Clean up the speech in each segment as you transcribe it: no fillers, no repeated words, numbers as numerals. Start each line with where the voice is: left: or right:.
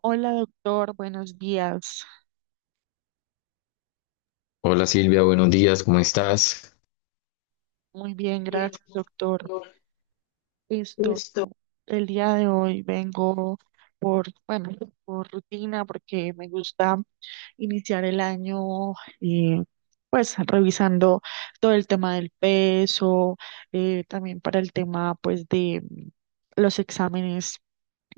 right: Hola doctor, buenos días.
left: Hola Silvia, buenos días, ¿cómo estás?
right: Muy bien, gracias doctor. Listo. El día de hoy vengo bueno, por rutina porque me gusta iniciar el año eh, pues revisando todo el tema del peso. También para el tema pues de los exámenes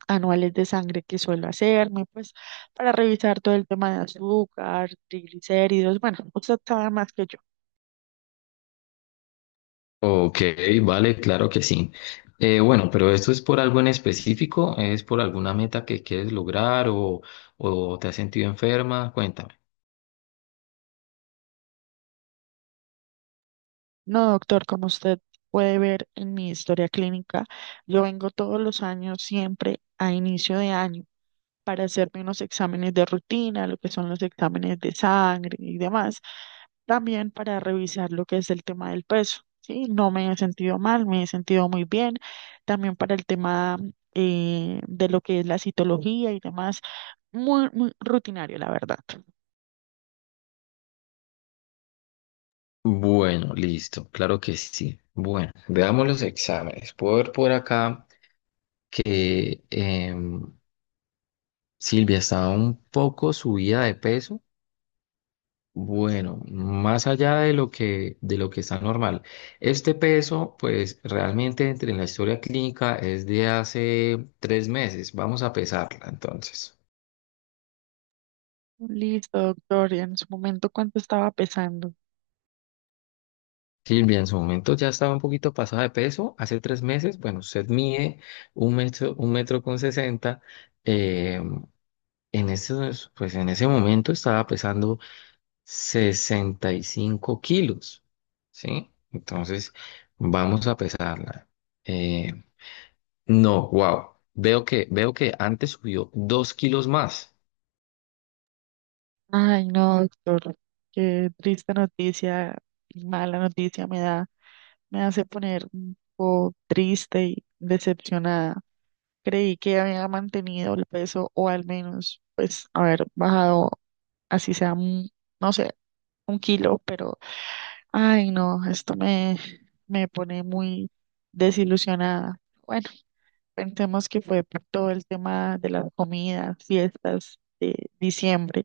right: anuales de sangre que suelo hacerme, pues para revisar todo el tema de azúcar, triglicéridos, bueno, usted sabe más que yo.
left: Ok, vale, claro que sí. Bueno, pero esto es por algo en específico, es por alguna meta que quieres lograr o te has sentido enferma, cuéntame.
right: No, doctor, como usted puede ver en mi historia clínica, yo vengo todos los años siempre a inicio de año para hacerme unos exámenes de rutina, lo que son los exámenes de sangre y demás, también para revisar lo que es el tema del peso. Sí, no me he sentido mal, me he sentido muy bien, también para el tema de lo que es la citología y demás, muy, muy rutinario, la verdad.
left: Bueno, listo, claro que sí. Bueno, veamos los exámenes. Puedo ver por acá que Silvia estaba un poco subida de peso. Bueno, más allá de lo que está normal, este peso, pues realmente entre en la historia clínica es de hace 3 meses. Vamos a pesarla entonces.
right: Listo, doctor, y en su momento, ¿cuánto estaba pesando?
left: Silvia, en su momento ya estaba un poquito pasada de peso. Hace 3 meses, bueno, usted mide un metro con 60. Eh, en ese, pues en ese momento estaba pesando 65 kilos, ¿sí? Entonces, vamos a pesarla. eh, No, wow. Veo que antes subió 2 kilos más.
right: Ay, no, doctor, qué triste noticia y mala noticia me da. Me hace poner un poco triste y decepcionada. Creí que había mantenido el peso o al menos, pues, haber bajado, así sea, no sé, 1 kilo, pero, ay, no, esto me pone muy desilusionada. Bueno, pensemos que fue por todo el tema de las comidas, fiestas de diciembre.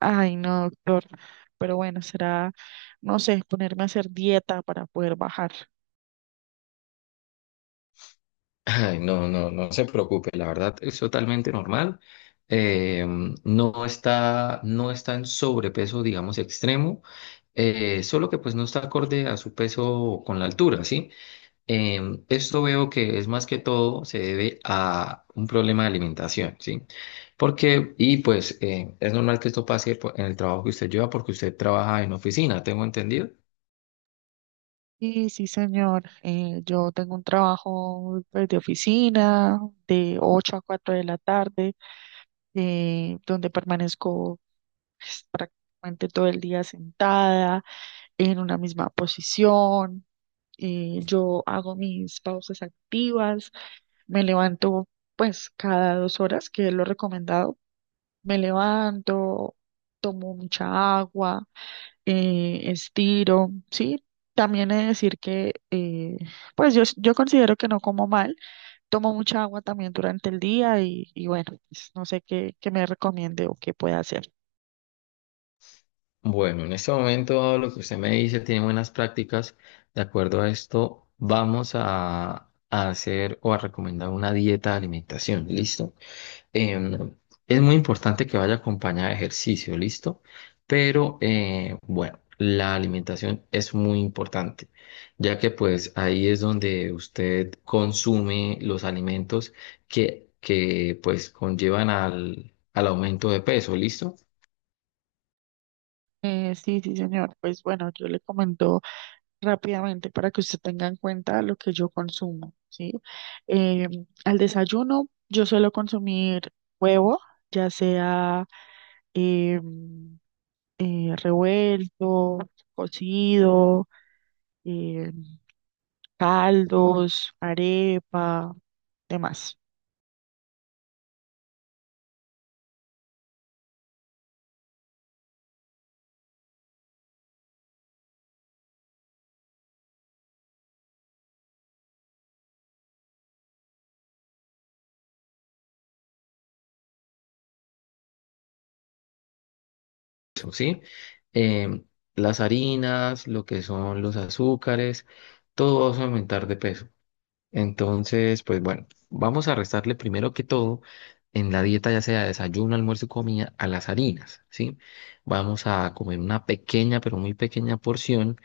right: Ay, no, doctor, pero bueno, será no sé, ponerme a hacer dieta para poder bajar.
left: Ay, no, no, no se preocupe. La verdad es totalmente normal. Eh, no está en sobrepeso, digamos, extremo. Solo que pues no está acorde a su peso con la altura, ¿sí? Esto veo que es más que todo se debe a un problema de alimentación, ¿sí? Y pues es normal que esto pase pues, en el trabajo que usted lleva porque usted trabaja en oficina, tengo entendido.
right: Sí, sí, señor. Yo tengo un trabajo pues, de oficina de 8 a 4 de la tarde, donde permanezco pues, prácticamente todo el día sentada en una misma posición. Yo hago mis pausas activas, me levanto pues cada 2 horas, que es lo recomendado. Me levanto, tomo mucha agua estiro, ¿sí? También he de decir que, pues yo considero que no como mal, tomo mucha agua también durante el día y bueno, pues, no sé qué me recomiende o qué pueda hacer.
left: Bueno, en este momento lo que usted me dice tiene buenas prácticas. De acuerdo a esto, vamos a hacer o a recomendar una dieta de alimentación, ¿listo? Em, es muy importante que vaya acompañada de ejercicio, ¿listo? Pero bueno, la alimentación es muy importante, ya que pues ahí es donde usted consume los alimentos que pues conllevan al aumento de peso, ¿listo?
right: Sí, sí, señor. Pues bueno, yo le comento rápidamente para que usted tenga en cuenta lo que yo consumo, ¿sí? Eh, al desayuno yo suelo consumir huevo, ya sea em, revuelto, cocido, em, caldos, arepa, demás.
left: Eso, ¿sí? Eh, las harinas, lo que son los azúcares, todo va a aumentar de peso. Entonces, pues bueno, vamos a restarle primero que todo en la dieta, ya sea desayuno, almuerzo y comida, a las harinas, ¿sí? Vamos a comer una pequeña, pero muy pequeña porción.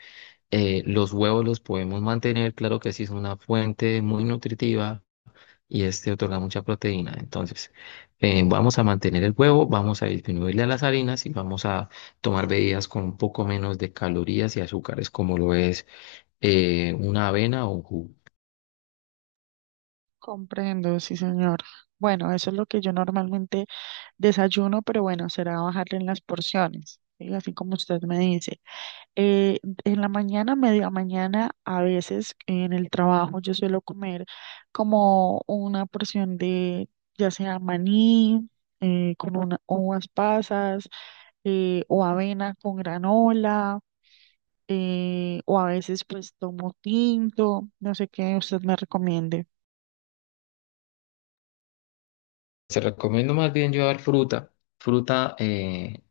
left: Los huevos los podemos mantener, claro que sí, es una fuente muy nutritiva y este otorga mucha proteína. Entonces, vamos a mantener el huevo, vamos a disminuirle a las harinas y vamos a tomar bebidas con un poco menos de calorías y azúcares, como lo es una avena o un jugo.
right: Comprendo, sí, señor. Bueno, eso es lo que yo normalmente desayuno, pero bueno, será bajarle en las porciones, ¿sí? Así como usted me dice. Eh, en la mañana, media mañana, a veces en el trabajo yo suelo comer como una porción de ya sea maní, con uvas pasas, o avena con granola, o a veces pues tomo tinto, no sé qué usted me recomiende.
left: Se recomiendo más bien llevar fruta eh,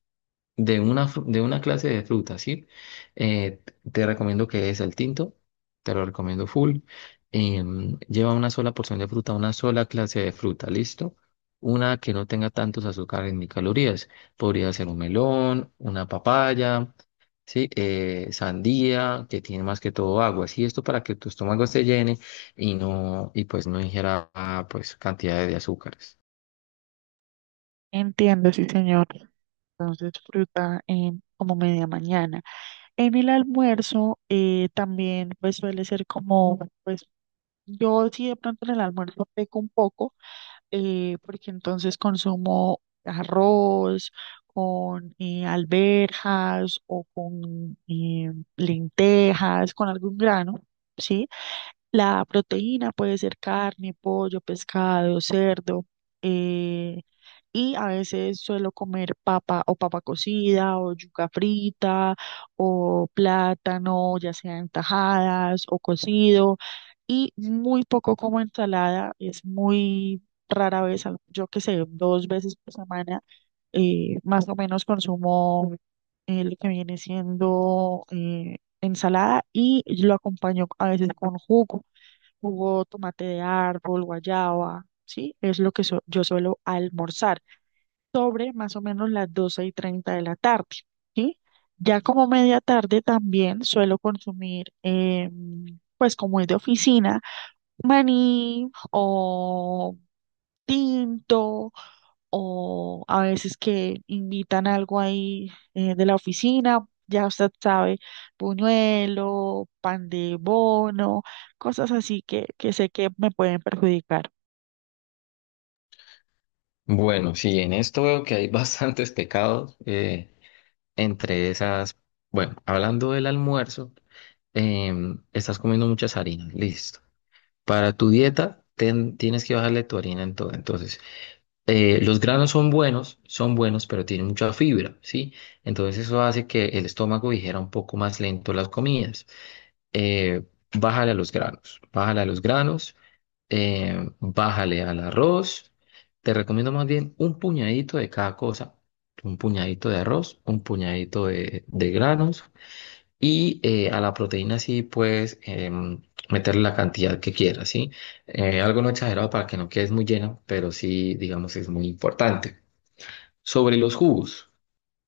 left: de una, fru- de una clase de fruta, ¿sí? Eh, te recomiendo que es el tinto, te lo recomiendo full. Lleva una sola porción de fruta, una sola clase de fruta, ¿listo? Una que no tenga tantos azúcares ni calorías. Podría ser un melón, una papaya, ¿sí? Sandía, que tiene más que todo agua, ¿sí? Esto para que tu estómago se llene y no, y pues no ingiera, ah, pues, cantidad de azúcares.
right: Entiendo, sí, señor. Entonces, fruta en como media mañana. En el almuerzo también pues suele ser como, pues yo sí de pronto en el almuerzo peco un poco, porque entonces consumo arroz con alberjas o con lentejas, con algún grano, ¿sí? La proteína puede ser carne, pollo, pescado, cerdo. eh, y a veces suelo comer papa o papa cocida o yuca frita o plátano, ya sea en tajadas o cocido. Y muy poco como ensalada, es muy rara vez, yo que sé, 2 veces por semana, más o menos consumo lo que viene siendo ensalada y lo acompaño a veces con jugo, jugo tomate de árbol, guayaba, ¿sí? Es lo que yo suelo almorzar sobre más o menos las 12:30 de la tarde, ¿sí? Ya como media tarde también suelo consumir, pues como es de oficina, maní o tinto o a veces que invitan algo ahí de la oficina, ya usted sabe, buñuelo, pan de bono, cosas así que sé que me pueden perjudicar.
left: Bueno, sí, en esto veo que hay bastantes pecados. Entre esas, bueno, hablando del almuerzo, estás comiendo muchas harinas, listo. Para tu dieta tienes que bajarle tu harina en todo. Entonces, los granos son buenos, pero tienen mucha fibra, ¿sí? Entonces eso hace que el estómago dijera un poco más lento las comidas. Eh, bájale a los granos, bájale a los granos, bájale al arroz. Te recomiendo más bien un puñadito de cada cosa un puñadito de arroz, un puñadito de granos, y a la proteína sí puedes meterle la cantidad que quieras, ¿sí? Algo no exagerado para que no quedes muy llena, pero sí, digamos, es muy importante. Sobre los jugos.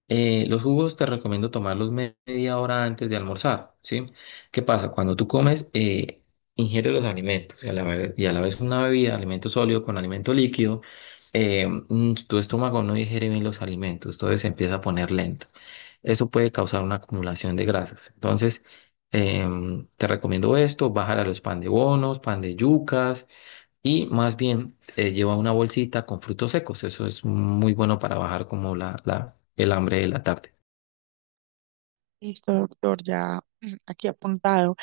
left: Los jugos te recomiendo tomarlos media hora antes de almorzar, ¿sí? ¿Qué pasa? Cuando tú comes, ingieres los alimentos y a la vez una bebida, alimento sólido con alimento líquido, tu estómago no digiere bien los alimentos, entonces se empieza a poner lento. Eso puede causar una acumulación de grasas. Entonces, te recomiendo esto, bajar a los pan de bonos, pan de yucas y más bien lleva una bolsita con frutos secos. Eso es muy bueno para bajar como el hambre de la tarde.
right: Listo, doctor, ya aquí apuntado.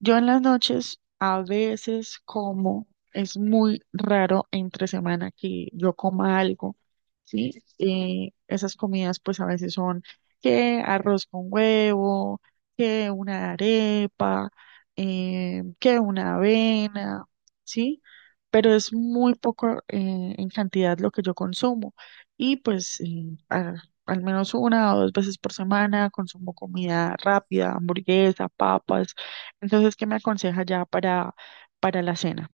right: Yo en las noches a veces como, es muy raro entre semana que yo coma algo, ¿sí? Esas comidas pues a veces son que arroz con huevo, que una arepa, que una avena, ¿sí? Pero es muy poco en cantidad lo que yo consumo y pues al menos 1 o 2 veces por semana consumo comida rápida, hamburguesa, papas entonces, ¿qué me aconseja ya para la cena?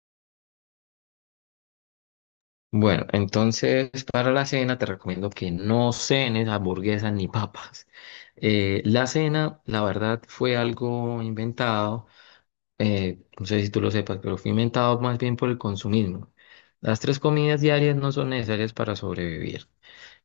left: Bueno, entonces para la cena te recomiendo que no cenes hamburguesas ni papas. La cena, la verdad, fue algo inventado no sé si tú lo sepas, pero fue inventado más bien por el consumismo. Las tres comidas diarias no son necesarias para sobrevivir.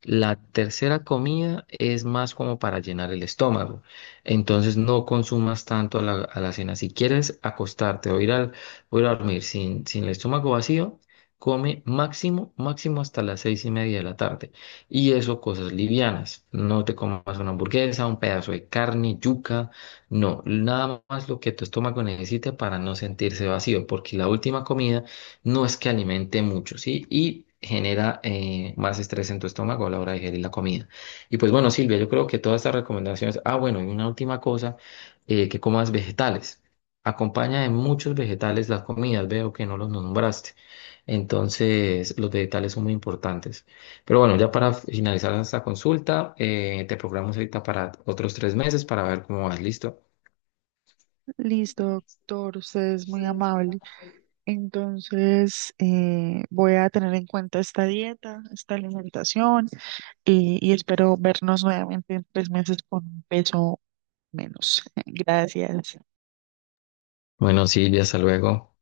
left: La tercera comida es más como para llenar el estómago. Entonces no consumas tanto a la cena. Si quieres acostarte o ir a dormir sin el estómago vacío, come máximo, máximo hasta las 6:30 de la tarde. Y eso cosas livianas. No te comas una hamburguesa, un pedazo de carne, yuca. No, nada más lo que tu estómago necesite para no sentirse vacío. Porque la última comida no es que alimente mucho, ¿sí? Y genera más estrés en tu estómago a la hora de digerir la comida. Y pues bueno, Silvia, yo creo que todas estas recomendaciones, ah, bueno, y una última cosa, que comas vegetales. Acompaña de muchos vegetales las comidas, veo que no los nombraste. Entonces, los vegetales son muy importantes. Pero bueno, ya para finalizar esta consulta, te programamos ahorita para otros 3 meses para ver cómo vas, ¿listo?
right: Listo, doctor, usted es muy amable. Entonces, voy a tener en cuenta esta dieta, esta alimentación y espero vernos nuevamente en 3 meses con un peso menos. Gracias.
left: Bueno, Silvia, hasta luego.